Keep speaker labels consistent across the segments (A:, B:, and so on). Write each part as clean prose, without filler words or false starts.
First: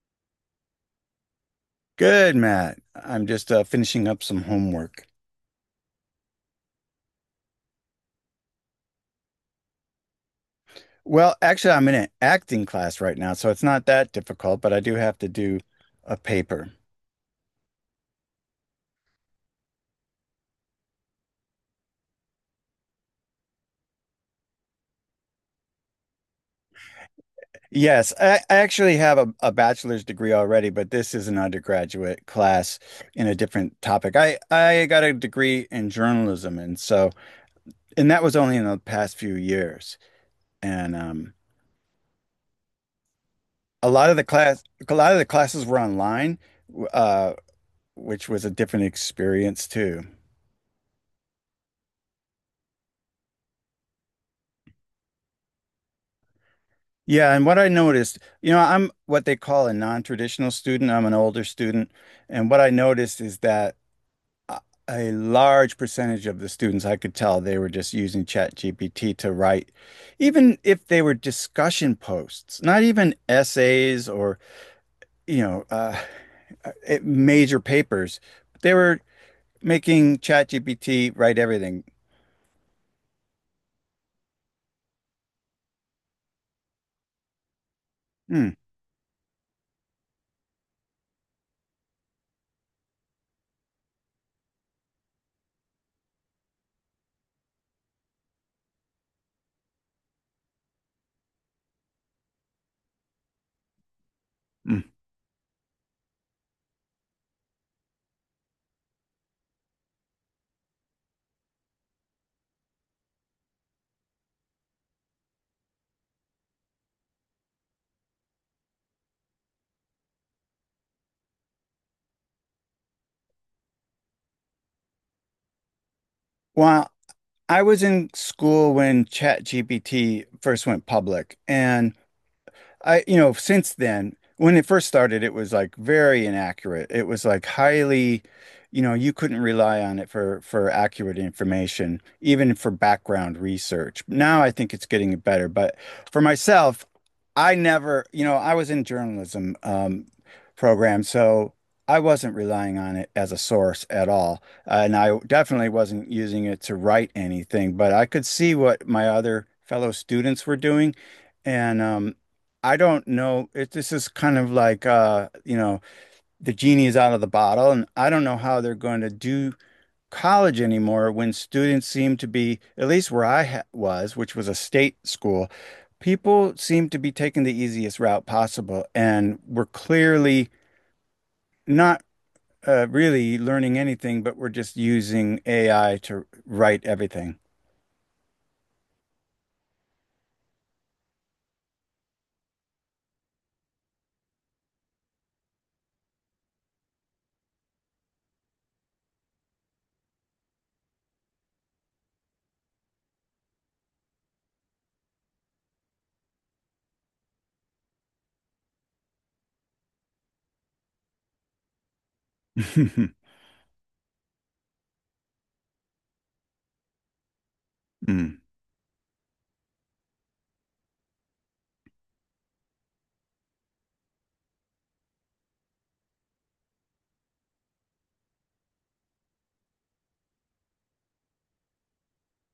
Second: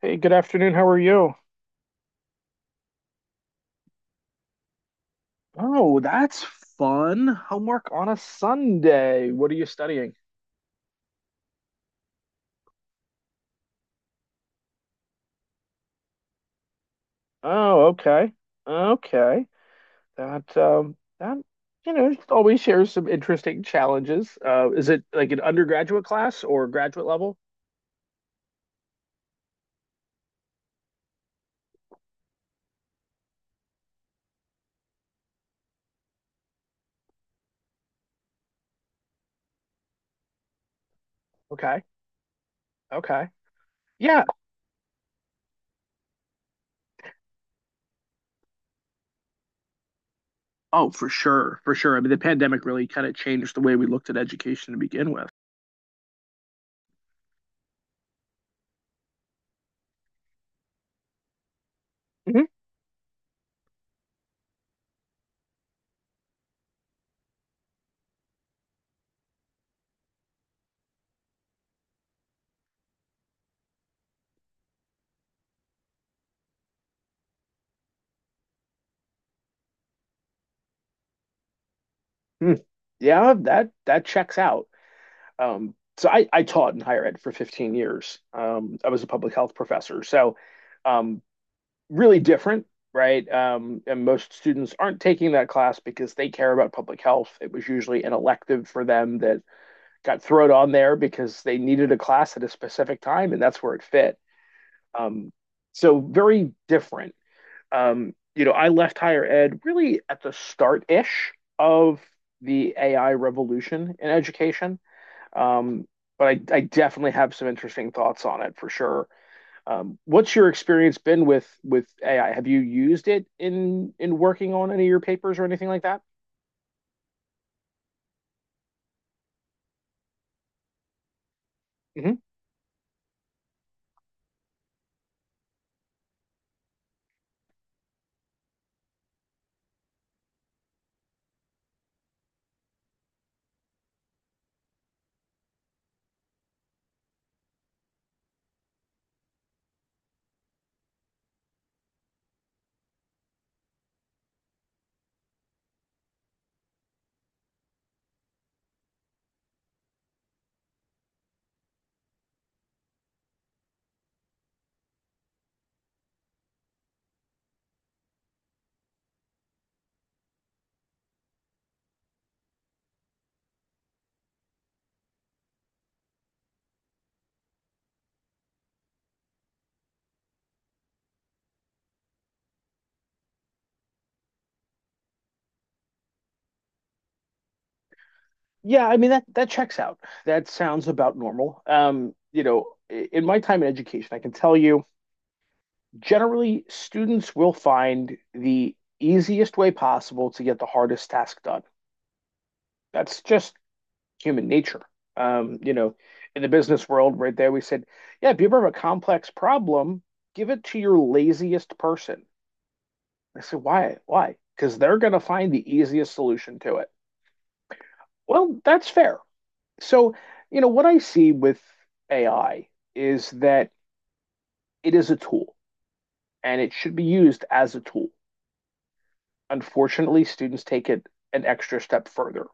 A: Hey, good afternoon. How are you?
B: Good, Matt. I'm just finishing up some homework.
A: Oh, that's fun. Homework on a Sunday. What are you studying?
B: Well, actually, I'm in an acting class right now, so it's not that difficult, but I do have to do a paper.
A: Oh, okay. Okay. That always shares some interesting challenges. Is it like an undergraduate class or graduate level?
B: Yes, I actually have a bachelor's degree already, but this is an undergraduate class in a different topic. I got a degree in journalism, and so, and that was only in the past few years. And
A: Okay. Okay.
B: A lot of the
A: Yeah.
B: class, a lot of the classes were online, w- uh, which was a different experience too.
A: Oh, for sure. For sure. I mean, the pandemic really kind of changed the way we looked at education to begin with.
B: Yeah, and what I noticed, you know, I'm what they call a non-traditional student. I'm an older student,
A: hmm
B: and what I noticed is that a a large percentage of the students, I could tell they were just using ChatGPT to write, even if they were discussion posts, not even essays or, you know, uh, uh, major papers. They were making ChatGPT write everything.
A: Yeah, that checks out. So I taught in higher ed for 15 years.
B: Hmm.
A: I was a public health professor. So um, really different, right? And most students aren't taking that class because they care about public health. It was usually an elective for them that got thrown on there because they needed a class at a specific time, and that's where it fit.
B: Hmm.
A: Um, so very different. You know, I left higher ed really at the start-ish of the AI revolution in education. Um, but I definitely have some interesting thoughts on it for sure. What's your experience been with AI? Have you used it in working on any of your papers or anything like that?
B: Well, I was in school when ChatGPT first went public, and
A: hmm
B: I, you know, since then, when it first started, it was like very inaccurate. It was like highly, you know, you couldn't rely on it for accurate information, even for background research. Now I think it's getting better, but for myself, I never, you know, I was in journalism program, so I wasn't relying on it as a source at all, and I definitely wasn't using it to write anything. But I could see what my other fellow students were doing. And I don't know. It, this is kind of like you know, the genie is out of the bottle, and I don't know how they're going to do college anymore when students seem to be, at least where I ha was, which was a state school, people seem to be taking the easiest route possible, and we're clearly not really learning anything, but we're just using AI to write everything.
A: Yeah, I mean that checks out. That sounds about normal. You know, in my time in education, I can tell you generally students will find the easiest way possible to get the hardest task done. That's just human nature. You know, in the business world, right there, we said, yeah, if you ever have a complex problem, give it to your laziest person. I said, why? Why? Because they're going to find the easiest solution to it.
B: Mm.
A: Well, that's fair. So, you know, what I see with AI is that it is a tool and it should be used as a tool. Unfortunately, students take it an extra step further.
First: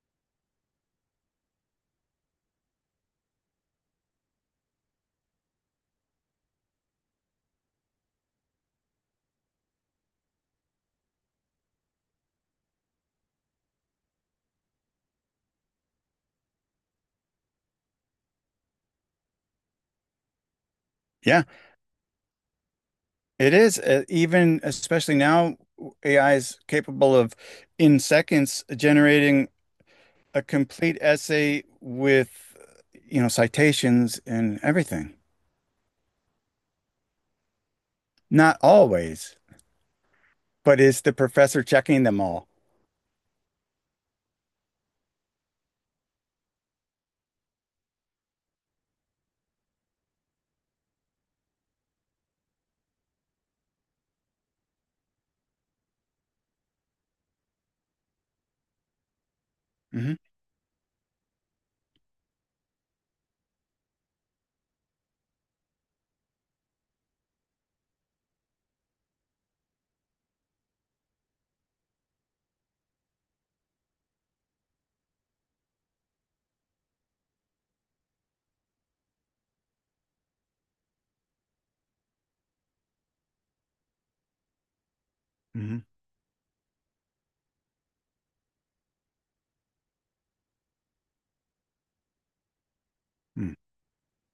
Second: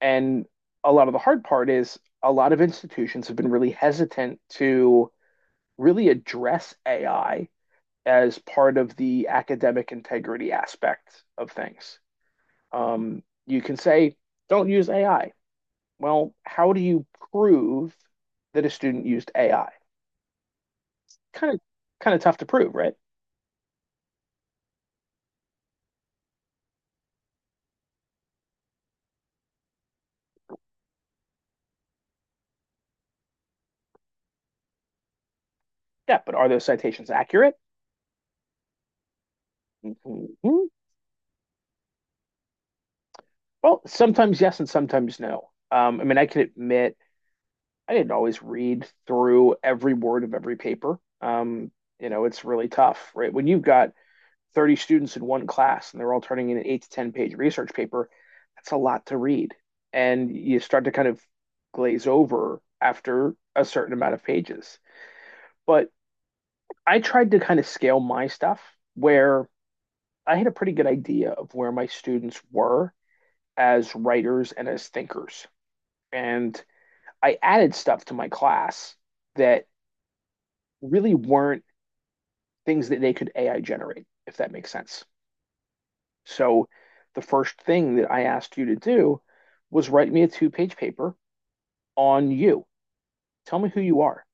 A: And a lot of the hard part is a lot of institutions have been really hesitant to really address AI as part of the academic integrity aspect of things. You can say, don't use AI. Well, how do you prove that a student used AI?
B: Yeah.
A: Kind of, kind of tough to prove, right?
B: It is even especially now AI is capable of in seconds generating a complete essay with you know citations and everything.
A: Yeah, but are those citations accurate?
B: Not always,
A: Mhm.
B: but is the professor checking them all?
A: Well, sometimes yes, and sometimes no. I mean, I can admit I didn't always read through every word of every paper. You know, it's really tough, right? When you've got 30 students in one class and they're all turning in an eight to 10 page research paper, that's a lot to read.
B: Hmm.
A: And you start to kind of glaze over after a certain amount of pages. But I tried to kind of scale my stuff where I had a pretty good idea of where my students were as writers and as thinkers. And I added stuff to my class that really weren't things that they could AI generate, if that makes sense.
B: Hmm.
A: So the first thing that I asked you to do was write me a two-page paper on you. Tell me who you are.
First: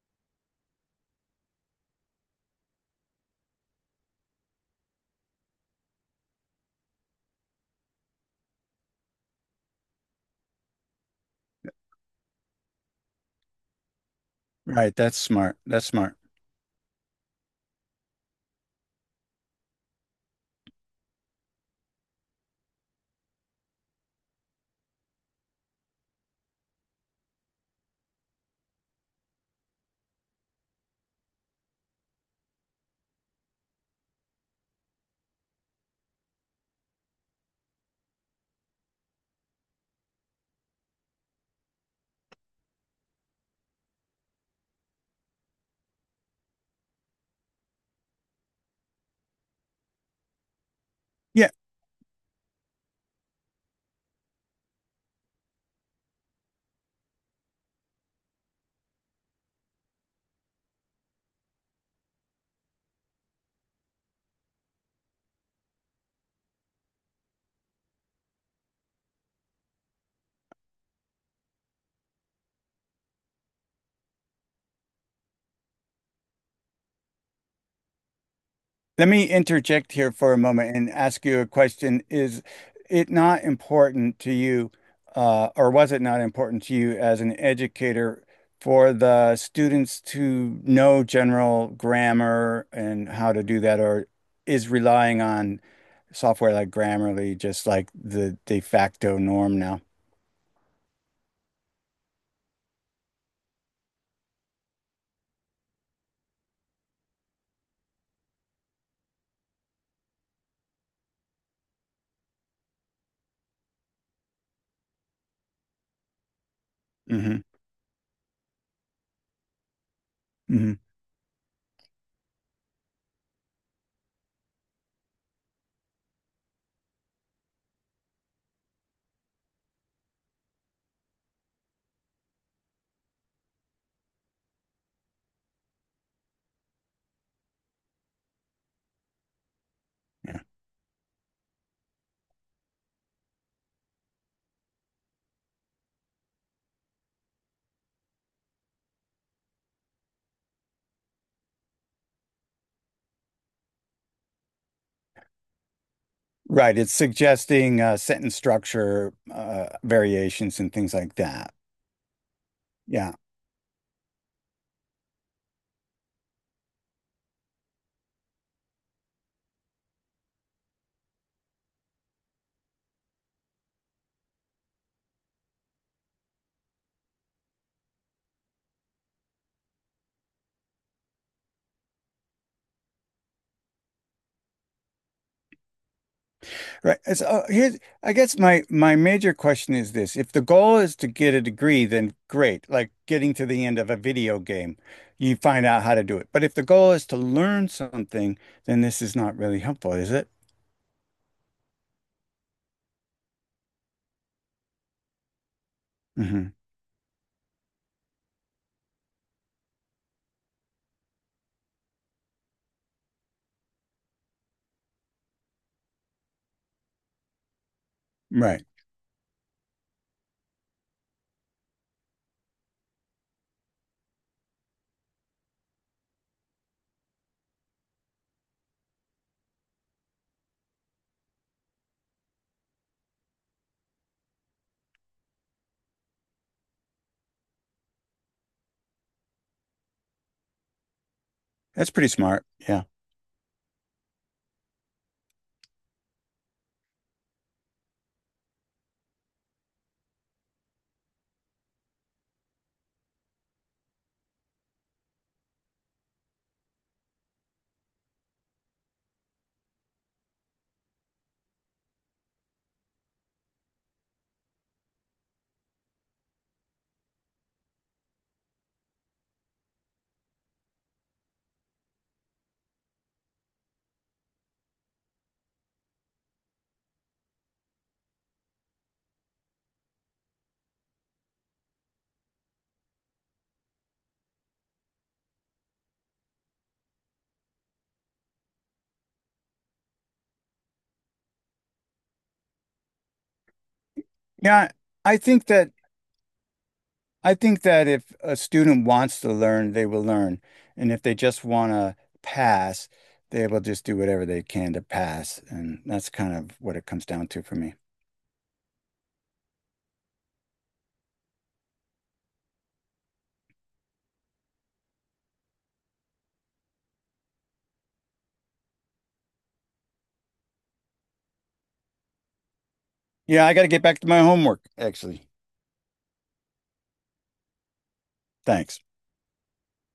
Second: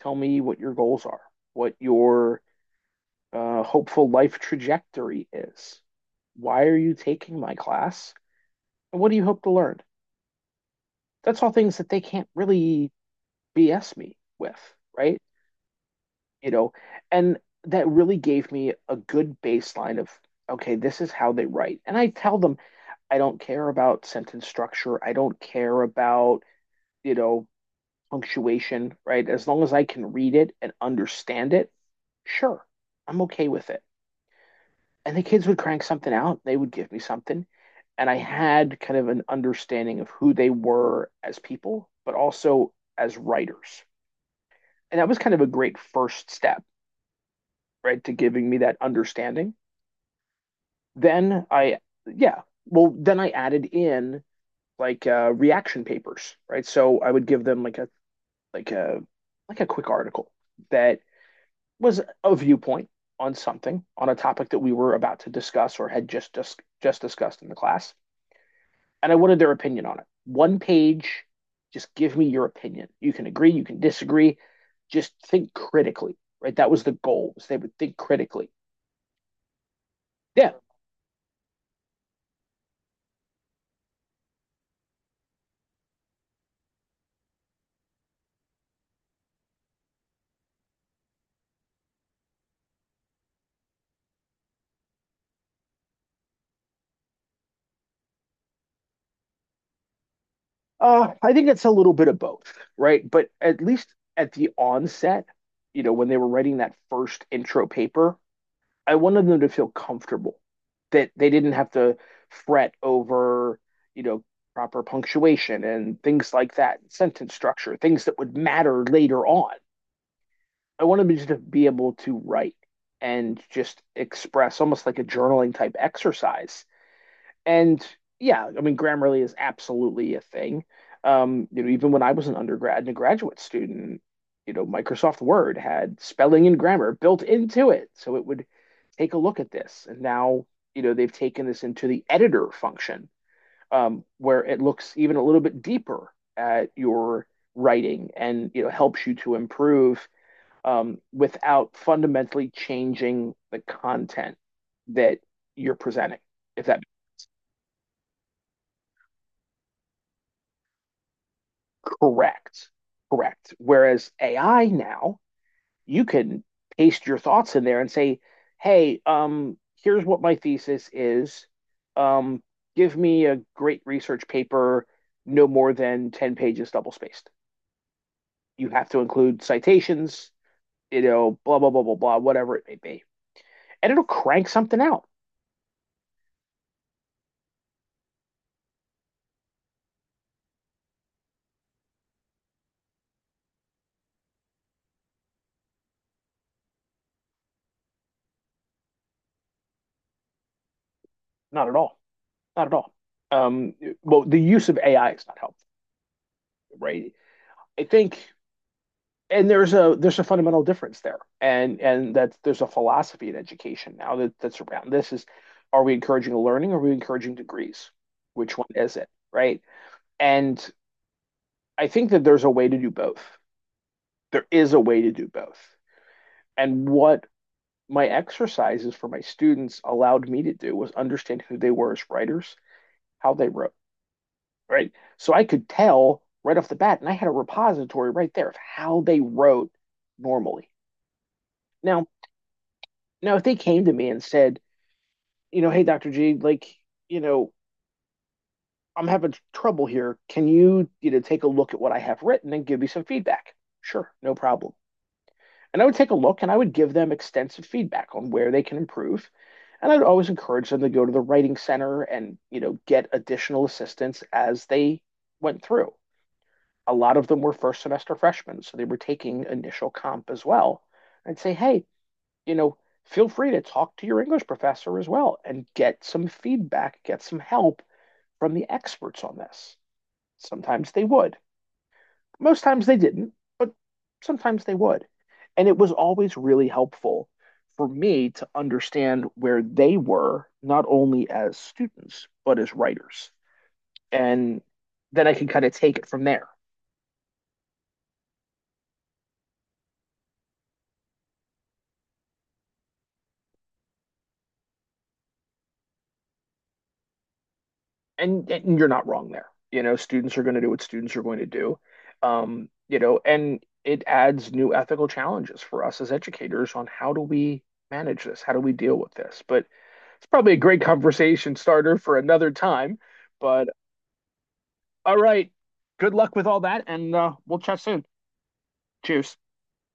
A: Tell me what your goals are, what your hopeful life trajectory is. Why are you taking my class? And what do you hope to learn? That's all things that they can't really BS me with,
B: Right, that's
A: right?
B: smart. That's smart.
A: You know, and that really gave me a good baseline of, okay, this is how they write. And I tell them, I don't care about sentence structure. I don't care about, you know, punctuation, right? As long as I can read it and understand it, sure, I'm okay with it. And the kids would crank something out, they would give me something. And I had kind of an understanding of who they were as people, but also as writers. And that was kind of a great first step, right, to giving me that understanding. Then
B: Yeah.
A: I, yeah, then I added in like reaction papers, right? So I would give them like a like a quick article that was a viewpoint on something on a topic that we were about to discuss or had just discussed in the class, and I wanted their opinion on it. One page, just give me your opinion. You can agree, you can disagree. Just think critically, right? That was the goal. Was they would think critically.
B: Let me interject here for a
A: Yeah,
B: moment and ask you a question. Is it not important to you, or was it not important to you as an educator for the students to know general grammar and how to do that, or is relying on software like Grammarly just like the de facto norm now?
A: I think it's a little bit of both, right? But at least at the onset, you know, when they were writing that first intro paper, I wanted them to feel comfortable that they didn't have to fret over, you know, proper punctuation and things like that, sentence
B: Hmm.
A: structure, things that would matter later on.
B: Hmm.
A: I wanted them just to be able to write and just express almost like a journaling type exercise and yeah, I mean, Grammarly is absolutely a thing. You know, even when I was an undergrad and a graduate student, you know, Microsoft Word had spelling and grammar built into it, so it would take a look at this. And now, you know, they've taken this into the editor function, where it looks even a little bit deeper at your writing and you know helps you to improve without fundamentally changing the content that you're presenting, if
B: Right.
A: that
B: It's suggesting sentence structure variations and things like that.
A: Correct.
B: Yeah.
A: Correct. Whereas AI now, you can paste your thoughts in there and say, "Hey, here's what my thesis is. Um, Give me a great research paper, no more than 10 pages double spaced. You have to include citations, you know, blah, blah, blah, blah, blah, whatever it may be. And it'll crank something out.
B: Right. So here's, I guess my major question is this. If the goal is to get a degree, then great. Like getting to the end of a video game, you find out how to do it. But if the goal is to learn something, then this is not really helpful, is it?
A: Not at all. Not at all. Um, well, the use of AI is not helpful,
B: Hmm.
A: right? I think, and there's a fundamental difference there, and that there's a philosophy in education now that that's around this is, are we encouraging learning? Or are we encouraging degrees? Which
B: Right.
A: one is it, right? And I think that there's a way to do both. There is a way to do both. And what my exercises for my students allowed me to do was understand who they were as writers, how they wrote, right? So I could tell right off the bat, and I had a repository right there of how they wrote normally.
B: That's
A: Now,
B: pretty smart. Yeah.
A: now if they came to me and said, you know, hey, Dr. G, like, you know, I'm having trouble here. Can you, you know, take a look at what I have written and give me some feedback? Sure, no problem. And I would take a look and I would give them extensive feedback on where they can improve. And I'd always encourage them to go to the writing center and, you know, get additional assistance as they went through. A lot of them were first semester freshmen, so they were taking initial comp as well. I'd say, hey, you know, feel free to talk to your English professor as well and get some feedback, get some help from the experts on this. Sometimes they would. Most times they didn't, but sometimes they would. And it was always really helpful for me to understand where they were, not only as students, but as writers. And
B: Yeah. I
A: then I
B: think
A: can kind
B: that
A: of take it from there.
B: I think that if a student wants to learn, they will learn. And if they just want to pass, they will just do whatever they can to pass. And that's kind of what it comes down to for me.
A: And you're not wrong there. You know, students are going to do what students are going to do. You know, and it adds new ethical challenges for us as educators on how do we manage this? How do we deal with this? But it's probably a great conversation starter for another time.
B: Yeah, I got to
A: But
B: get back to my homework,
A: All
B: actually.
A: right. Good luck with all that, and we'll chat soon.
B: Thanks.
A: Cheers.